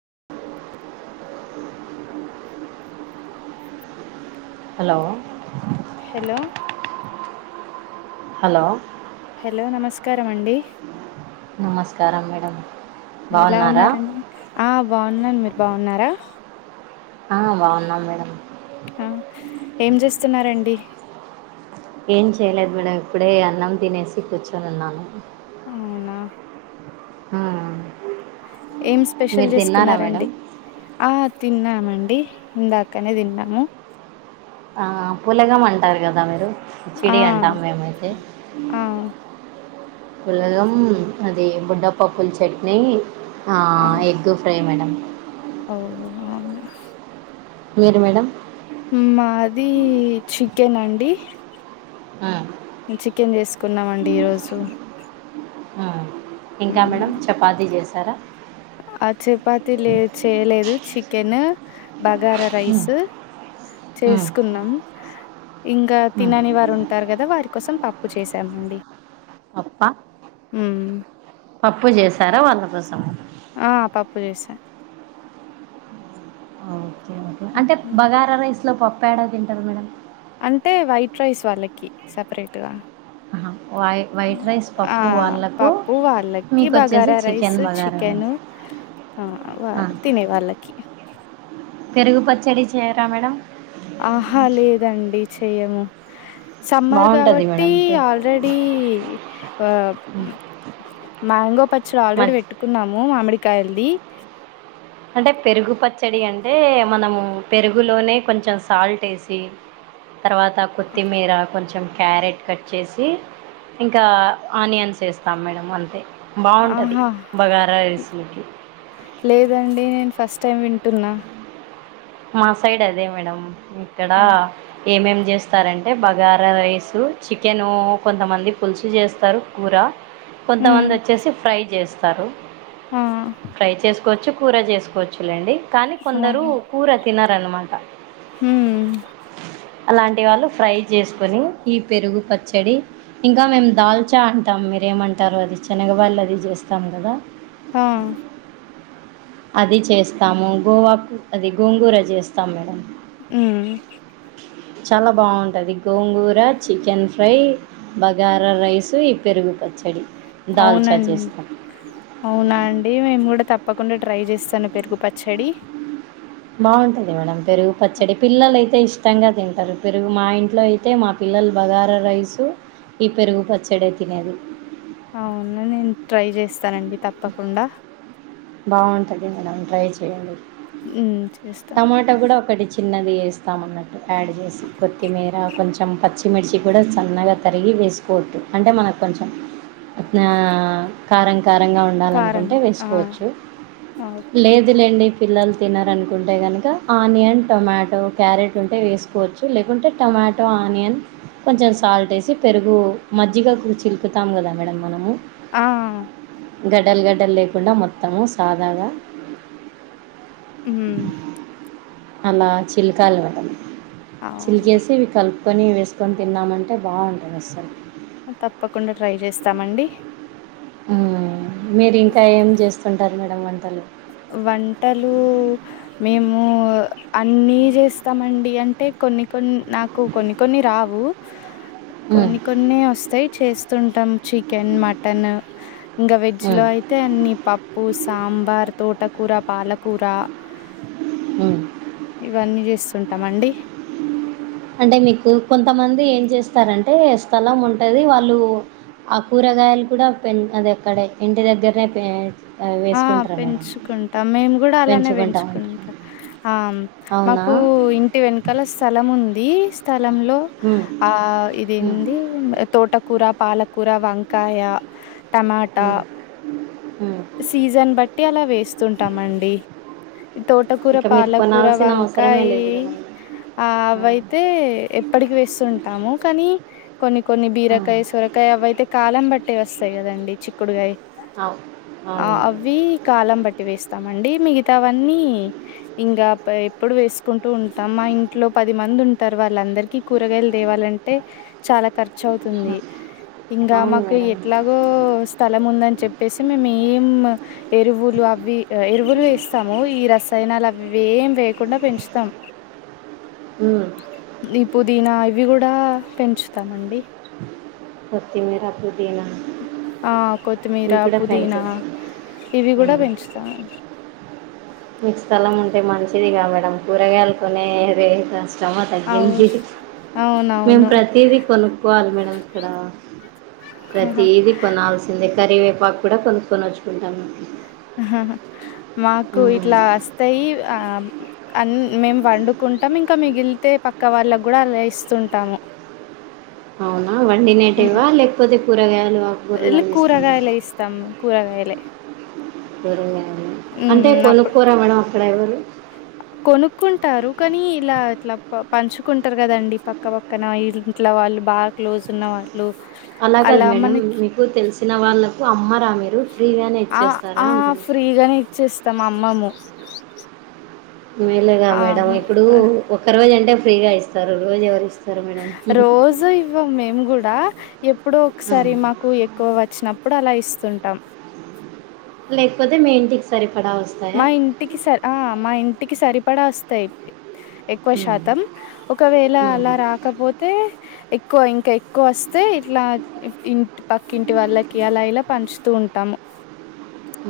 [inaudible] Hello hello hello hello నమస్కారం అండి నమస్కారం మేడమ్ ఎలా ఉన్నారండి ఆ బాగున్నాను మీరు బాగున్నారా ఆ బాగున్నాం మేడం ఆ ఏం చేస్తున్నారంండి ఏం చేయలేదు మేడం ఇప్పుడే అన్నం తినేసి కూర్చొని ఉన్నాను అవునా ఆ ఏం స్పెషల్ మీరు తిన్నారా మేడం చేసుకున్నారండి ఆ తిన్నామండి ఇందాకనే తిన్నాము ఆ పులగమంటారు కదా మీరు ఆ చిడి అంటామ్ మేమయ్ తే ఆ పులగం అది బుడ్డపప్పు ల్ చట్నీ ఆ ఎగ్గు ఫ్రై మేడం అ ఔనా మే మీర్ మేడం మాది చికెనండి ఆ చికెన్ జేసుకున్నామండి ఈరోజు ఆ ఇంకా మ్మ్. మేడం చపాతీ జేసారా ఆ చపాతి లేద్ చేయ్ లేదు చికెను బగారా ఉమ్ రైస్ ఉమ్ చేసుకున్నాం ఇంకా ఉమ్ తినని వార్ ఉం టారు కదా వారి కోసం పప్పు చేసామండి పప్పా హ్మ్ పప్పు జేసారా వాళ్ళ కోసం ఆ పప్పు జేసా ఓకే. ఓకే. అంటే బగారా రైస్ లో పప్ యాడ తింటరు మేడం అంటే వైట్ రైస్ వాళ్ళకి సపరేట్ గా వై వైట్ రైస్ ఆ పప్పు వాళ్ళకు పప్పు వాళ్ళకి మీకోచ్చేసి bagara rice chicken bagara chicken rice ఆ వా ఆ! తినే వాళ్ళకి పెరుగు పచ్చడి చేయరా మేడం ఆ లేదండి చెయ్యము సమ్మర్ బావుంటది గాబట్టి మేడం. పె ఆల్రెడీ వా హ్మ్. ఉ మ్యాంగో పచ్చడ్ ఆల్రెడీ మజ్ వేట్టుకున్నాము మామిడికాయ్ ల్ది అంటే పెరుగు పచ్చడి అంటే మనము పెరుగులోనే కొంచెం సాల్ట్ యేసి తరవాత కొత్తిమీర కొంచమ్ క్యారెట్ కట్ చేసి ఇంకా ఆనియన్స్ వేస్తాం మేడం అంతే బాఉంటది ఆహా బగారా రైస్ లకి ఫస్టైమ్ వింటున్నా మా సైడ్ అదే మేడం ఇక్కడ ఆ! ఏమేమ్ జేస్తారంటే బగారా రైసు చికెను కొంతమంది పులుసు జేస్తారు కూర హ్మ్ కొంతమంది వచ్చేసి ఫ్రై చేస్తారు ఆ ఫ్రై చేసుకోచ్చు కూర చేసుకో ర్చులేండి కానీ కొందరు కూర తినారనమాట ఉమ్మ్ అలాంటి వాళ్ళు ఫ్రై జేసుకోని ఈ పెరుగు పచ్చడి ఇంకా మేము దాల్చా అంటాము మీరేమంటారు అది శనగ వాళ్ళది చేస్తాం కదా ఆ అది చేస్తాము గోవాకు అది గోంగూర జేస్తము మేడం హుహుమ్ చాలా బాఉంటది గోంగూర చికెన్ ఫ్రై బగారా రైస్ ఈ పెరుగు పచ్చడి దాల్చా ఔనండ్ చేస్తాం ఔనా అండి మేమ్ గుడా తప్ ప్పకుండా ట్రై చేసన్ పెరుగు పచ్చడి బాఉంటది మేడం పెరుగు అ పచ్చడి పిల్లలయితే ఇస్ట్ తంగా తింటరు పెరుగు మా ఇంట్లో అయితే మా పిల్లలు బగారా రైసు ఈ పెరుగు పచ్చడే తినేది ఔనన్ నేన్ ట్రై చేస్తనండి తప్పకుండా బాగుంటది మేడం ట్రై చేయండి హ్మ్ చేస్తాం టమాటా గూడా ఒకటి చిన్నద్ వేయిస్తామన్నట్టు ఆడ్ చేసి కొత్తిమీరా కొంచ్ చం పచ్చిమిర్చి కూడా సన్నగా తరిగి వేసుకోవద్దు అంటే మనకు కొంచెం ఆ కారం కారంగా కారం ఉండాలనుకుంటే ఆ వేసుకోవచ్చు ఆ! ఓకే లేదులేండి పిల్లలు తినరునుకుంటే గనుక ఆనియన్, టొమాటో, క్యారెట్ ఉంటే వేసుకోవచ్చు లేకుంటే టమ టమాటో ఆనియన్ కొంచెం సాల్ట్ ఏసి పెరుగూ మజ్జిగకు చిలుకుతాము గదా మేడం మనము. ఆ గడ్డల్ గడ్డల్ లేకుండా మొత్తము సాదాగా హ్ము అలా చిలికాలి మేడం అవును చిలికేసీ ఇవి కల్ప్ కొనీ వేసుకొని తిన్నామంటే బాగుంటది అస్సల్ తప్పకుండా ట్రై చేస్తామండి. ఊ మీరింకా ఏం చేస్తుంటారు మేడం వంటలు. వంటలూ మేమూ అన్నీ చేస్తామండి అంటే కొన్ని కొన్ని నాకు కొన్ని కొన్ని రావూ మ్మ్. కొన్ని కొన్నే వస్తాయి చేస్త్ స్తుంటాం చికెన్, మటన ఇంకా వెజ్ లో మ్మ్. అయితే అన్ని పప్పు, సాంబ్ బార్, తోటకూర, పాలకూరా హ్మ్ ఇవన్నీ చేస్తుంటాంమండి అంటే మీకు కొంతమంది ఏం చేస్తారంటే స్థలం ఉంటది వాళ్ళూ ఆ కూరగాయలు కూడా పెం అదే అక్కడే ఇంటి దగ్గరనే పేంచ్ వేసుకుం ఆ పెంచుకుంటాం మేము కూడా అలానే పెంచుకుంటాం అంటారు. పెంచుకుంట ఆం అవునా మాకూ ఇంట్ టి వెనకాల స్థలం ఉందీ స్థలంలో హ్మ్ ఆ ఇది హ్మ్ ఏందీ తోట కూరా, పాలకూరా, వంకాయా ఊ ఊ సీజన్ బట్టి అలా వేస్తుంటామండి. ఈ తోటకూర, ఇక మీరు పాలకూర, కొనాల్సిన అవసరమే వంకాయీ లేదు కదా మేడం. ఆ అవయితే ఎప్పటికీ వేస్తుంటాము. కానీ కొన్ని కొన్ని ఆ! బీరకాయ్, సొరకాయ అవయితే కాలం బట్టే వస్తాయి కదండి చిక్కుడుగాయి. అవు ఆ అవును మేడం. అవ్వీ కాలం బట్టి వేస్త్ స్తామండి మిగతా వన్నీ ఇంగా ఎప్పుడు వేసుకుంటూ ఉంటాం మా ఇంట్లో పది మంద్ ది ఉంటారు వాళ్ళ అందరికి కూరగాయలు తేవాలంటే చాలా ఖర్చు అవుతుందీ ఇంగా అవును మాకు మేడం. ఎట్లాగో స్థలం ఉందని చెప్పేసి మేమి ఏమ్మ ఎరువులు అవి ఎరువులు ఏస్తాము ఈ రసాయనాలు అవ్వేం వేయ్ కుండా పెంచుతాం హ్మ్. ఈ పుదీనా ఇవ్వి గూడ్ డా పెంచుతామండి కొత్తిమీరా, పు ఆ కొత్తిమీరా, కూడా పుదీనా పెంచొచ్చు. ఇవి గూడా హ్మ్. పెంచుతా ఫిరిగా మేడం కూరగాయలుకొనే ది శ్రమ అవు తగ్గింది. మేము అవునవును ప్రతీదీ కొనుక్కోవాలి మేడం ఇక్కడా. ఆహా ప్రతీది కొనాల్సిందే కరివేపాక్కుడా కొనుక్కొనొచ్చుకుంటాం. మాకు ఇట్లా అస్తయీ ఆం అంద్ మేము వండుకుంటం ఇంక మిగిలితే పక్క వాళ్ళకి కూడా అలా ఇస్తుంటాము [inaudible] అవునా మ్మ్ వండినేటేవా లేకపోతే కూరగాయలు ఆకుకూరలు ఇలా అందిస్తుంటారా కూరగాయలే ఇస్తాం కూరగాయలు అంటే ఉమ్ అప్పుడు కొనుక్కోరా మేడం అక్కడ ఎవరు కొనుక్కుంటారు కానీ ఇలా ఇట్లా పంచుకుంటారు గదండి పక్క పక్కన ఇంట్లో వాళ్ళు బాగా క్లోజ్ ఉన్న వారు అలా కాదు మేడం మీకు తెలిసిన వాళ్ళకు అమ్మ రా మీరు ఫ్రీగానే ఆ ఇచ్చేస్తారా ఆ అంటున్న ఫ్రీగానే ఇచ్చేస్తాం అమ్మము మేలేగా మేడం ఇప్పుడూ ఆ ఒక్క రోజు అంటే ఫ్రీగా ఇస్తారు రోజు ఎవరు ఇస్తా రోజు ఇవ్వం మేము కూడా ఎప్పుడో ఒకసారి ఉమ్, మాకు ఎక్కువ వచ్చినప్ ప్పుడు అలా ఇస్తుంటాం లేకపోతే మీ ఇంటికి సరి మా ఇంటికి సర్ ఆ మా ఇంటికి సరిపడా వస్తాయి ఎక్కువ ఉమ్, శాతం ఒకవేళ ఉమ్, అలా రాకపోతే ఎక్కువ ఇంక ఎక్కువ వస్త్ వస్తే ఇట్లా ఇంట్ పక్కింటి వాళ్ళకి అలా ఇలా పంచుతూ ఉంటాము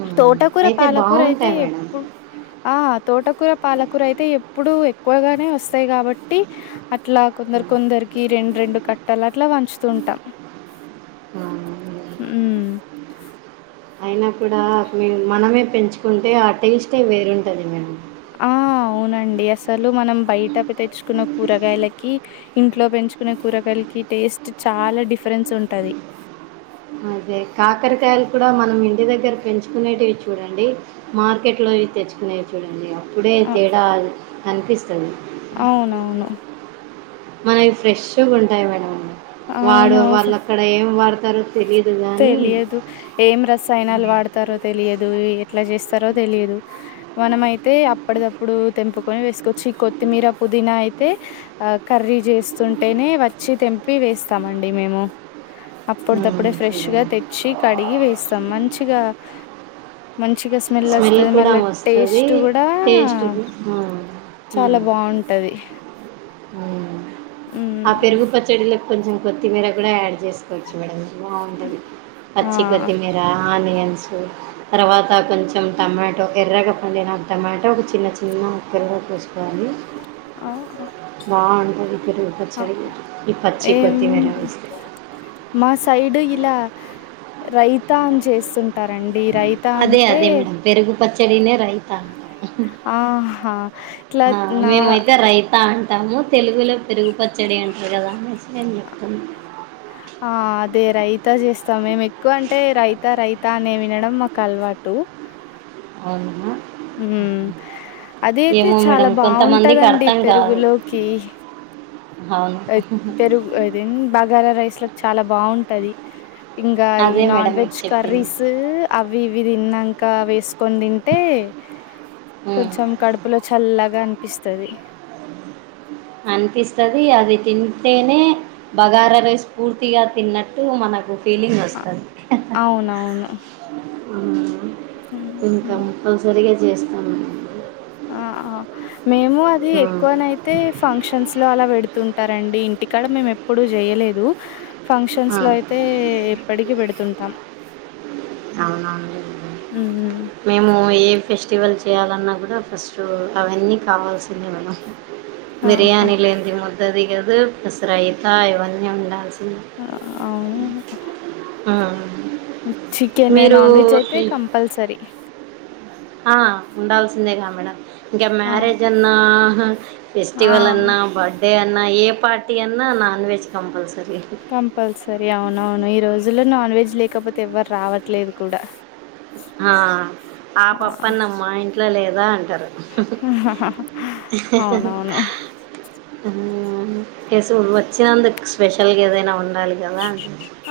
ఉమ్. తోటకూర అయితే పాలకూర అయితే బాగుంటాయి మేడం ఎప్పుడు ఆ తోటకూర పాల పాలకుర అయితే ఎప్పుడు ఎక్కువగానే వస్తాయి కాబట్టి అట్లా కొందరు ఉమ్. కొందరికి రెండు రెండు కట్టలు అట్లా పంచుతుంటాం ఉమ్, ఉమ్ అయినా కూడా మనమే పెంచుకుంటే ఆ టేస్టే వేరుంటుంది మేడమ్ ఆ అవునండి అసలు మనం బయట తెచ్చుకున్న కూరగాయలకి ఇంట్లో పెంచుకునే కూరగాయలు యాలకి టేస్ట్ చాలా డిఫరెన్స్ ఉంటది అదే కాకరకాయలు కూడా మనం ఇంట్ ఇంటి దగ్గర పెంచుకునేటివి చూడండి మార్కెట్ లోవి తెచ్చుకునేవి చూడండి ఒక ఇప్పుడే అ తేడా కనిపిస్తుంది అవునవును మనకి ఫ్రెష్గా ఉంటాయి మేడం వాడు అవును. ఫ వాళ్ళు అక్కడ ఏం వాడతారో తెలియదు కానీ తెలియదు ఏం రసానాలు వాడతారో తెలి తెలేయదు ఎట్ల చేస్తారో తెలిదు మనమైతే అప్పుదప్పుడు తెంపుకొని వేసుకోవచ్చు కొత్తిమీర పుదీనా అయితే కర్రీ చేస్తుంటేనే వచ్చి తెంపి వేస్తామండి మేము [unintelligible] అప్పుడిదప్పుడే ఉమ్, ఫ్రెష్ గా చూడండి తెచ్చి కడిగి వేస్తాం మంచిగా మంచిగా స్మెల్ వస్తుది కూడా మళ్ళా వస్తది. టేస్ట్ కూడా టేస్ట్ గు హ్మ్. చాలా హ్మ్. బాగుంటది ఆ మ్మ్ పెరుగు పచ్చడిలో కొంచెం కొత్తిమీర కూడా యాడ్ చేసుకోవచ్చు బాగుంటుంది ఆ పచ్చి కొత్తిమీర ఆనియన్స్ తర్వాత కొంచెం కొంచెం టమాటో ఎర్రగా పండిన టమాటో ఒక చిన్న చిన్న ముక్కలుగా కోసుకోవాలి ఆ, బాగుంటుంది ఈ పెరుగు ఆ, పచ్చడి ఈ పచ్చి ఏం కొత్తిమీర వేస్తే మా సైడు ఇలా రైతాన్ చేస్తుంటే అంటారండి రైత అదే అంటే అదే మేడం. పెరుగు పచ్చడినే రైత అంటము ఆహా ఇట్లా నా మేమైతే రైత అంట టాము తెలుగులో పెరుగుపచ్చడి అంటారు కదా అనేసి నేను చెప్తున్నా ఆ అదే రైతా చేస్తాం మేము ఎక్కువ అంటే రైత రైత తానే వినడం మాకు అలవాటు అవున హుమ్ అదయితే ఏమో మేడం చాలా కొంతమందికి బాగుంటదండి అర్థం కాదు పెరుగులోకి అవును పెరుగు అదిన్ బగారా రైస్ లోకి చాలా బాగుంటది ఇంకా ఈ అదే నాన్ మేడం మీకు వెజ్ చెప్పింది కర్రీస్ అవి ఇవి తిన్నంక వేసు కొని తింటే ఉమ్. కొంచెం కడుపులో చల్లగా అనిపిస్తది అవును అనిపిస్తది అది తింటేనే బగార రైస్ పూర్తిగా తిన్నట్టు మనకు ఫీలింగ్ అ వస్తది అవునా అవునవును హ్మ్. ఇం హ్మ్. కంపల్సరిగా చేస్తాను ఆ ఆ మేము అది ఉమ్, ఎక్కువనైతే ఫంక్షన్స్ ఇంట్లో అలా పెడుతుంటారండి ఇంటికాడ మేము ఎప్పుడు జేయలేదు ఫంక్షన్స్ ఆ, లో అయితే ఎప్పటికి పెడుతుంటాం అవున అండి హ్మ్. హ్మ్. మేము ఏ ఫెస్టివల్ చేయాలన్నా కూడా ఫస్ట్ అవన్నీ కావాల్సిందివి ఆహా బిర్యానీ లేంది ముద్ద దిగదు ప్లస్ రయిత ఇవన్ని ఉండల్సి అవును ఉమ్. చికెన్ మీరు నాన్ వెజ్ అయితే కంపల్సరీ ఆ ఉండాల్సిందేగా మేడం ఇంకా అవును మ్యారేజ్ అన్నా ఆ ఫెస్టివల్ అన్నా బర్డే అన్నా ఏ పార్టీ అన్నా నాన్ వెజ్ కంపల్సరీ కంపల్సరి అవునవును ఈరోజు రజులో నాన్ వెజ్ లేకపోతే ఎవ్వర్ రావట్లేదు కూడా ఆ ఆ పప్పన్నం మ ఇంట్లో లేదా అంటారు అవునవును ఎస్ వచ్చినందుకు స్పెషల్గ ఏదైనా ఉండ డాలిగదా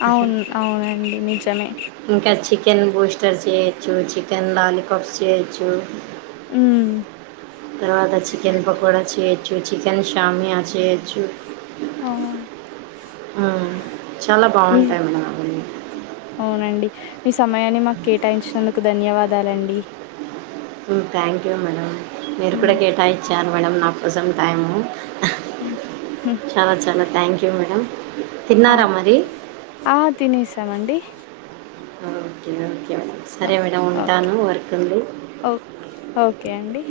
అవును అవునండి నిజమే ఇంకా చికెన్ బూస్టర్ చేయొచ్చు చికెన్ లాలీపప్స్ చేయొచ్చు ఉ తరువాత చికెన్ పకోడా చేయచ్చు చికెన్ సామియా చేయచ్చు ఆ ఆ చాలా మీ బాగుంటాయి మేడం అవన్నీ అవునండి మీ సమయాన్ని మాకు కేటాయించినందుకు ధన్యవాదాలండి థ్యాంక్ యూ మేడం మీరు కూడా హ్మ్. కేటాయించ్చారు మేడం నాకోసం టైము హ్మ్. హ్మ్. చాల చాల థ్యాంక్ యూ మ్యాడమ్ ఆ ఆ తినేసామండి ఓకే ఓకే మేడం ఓ సరే మేడం ఓకే ఉంటాను వర్క్ ఉంది ఓ ఓకే అండి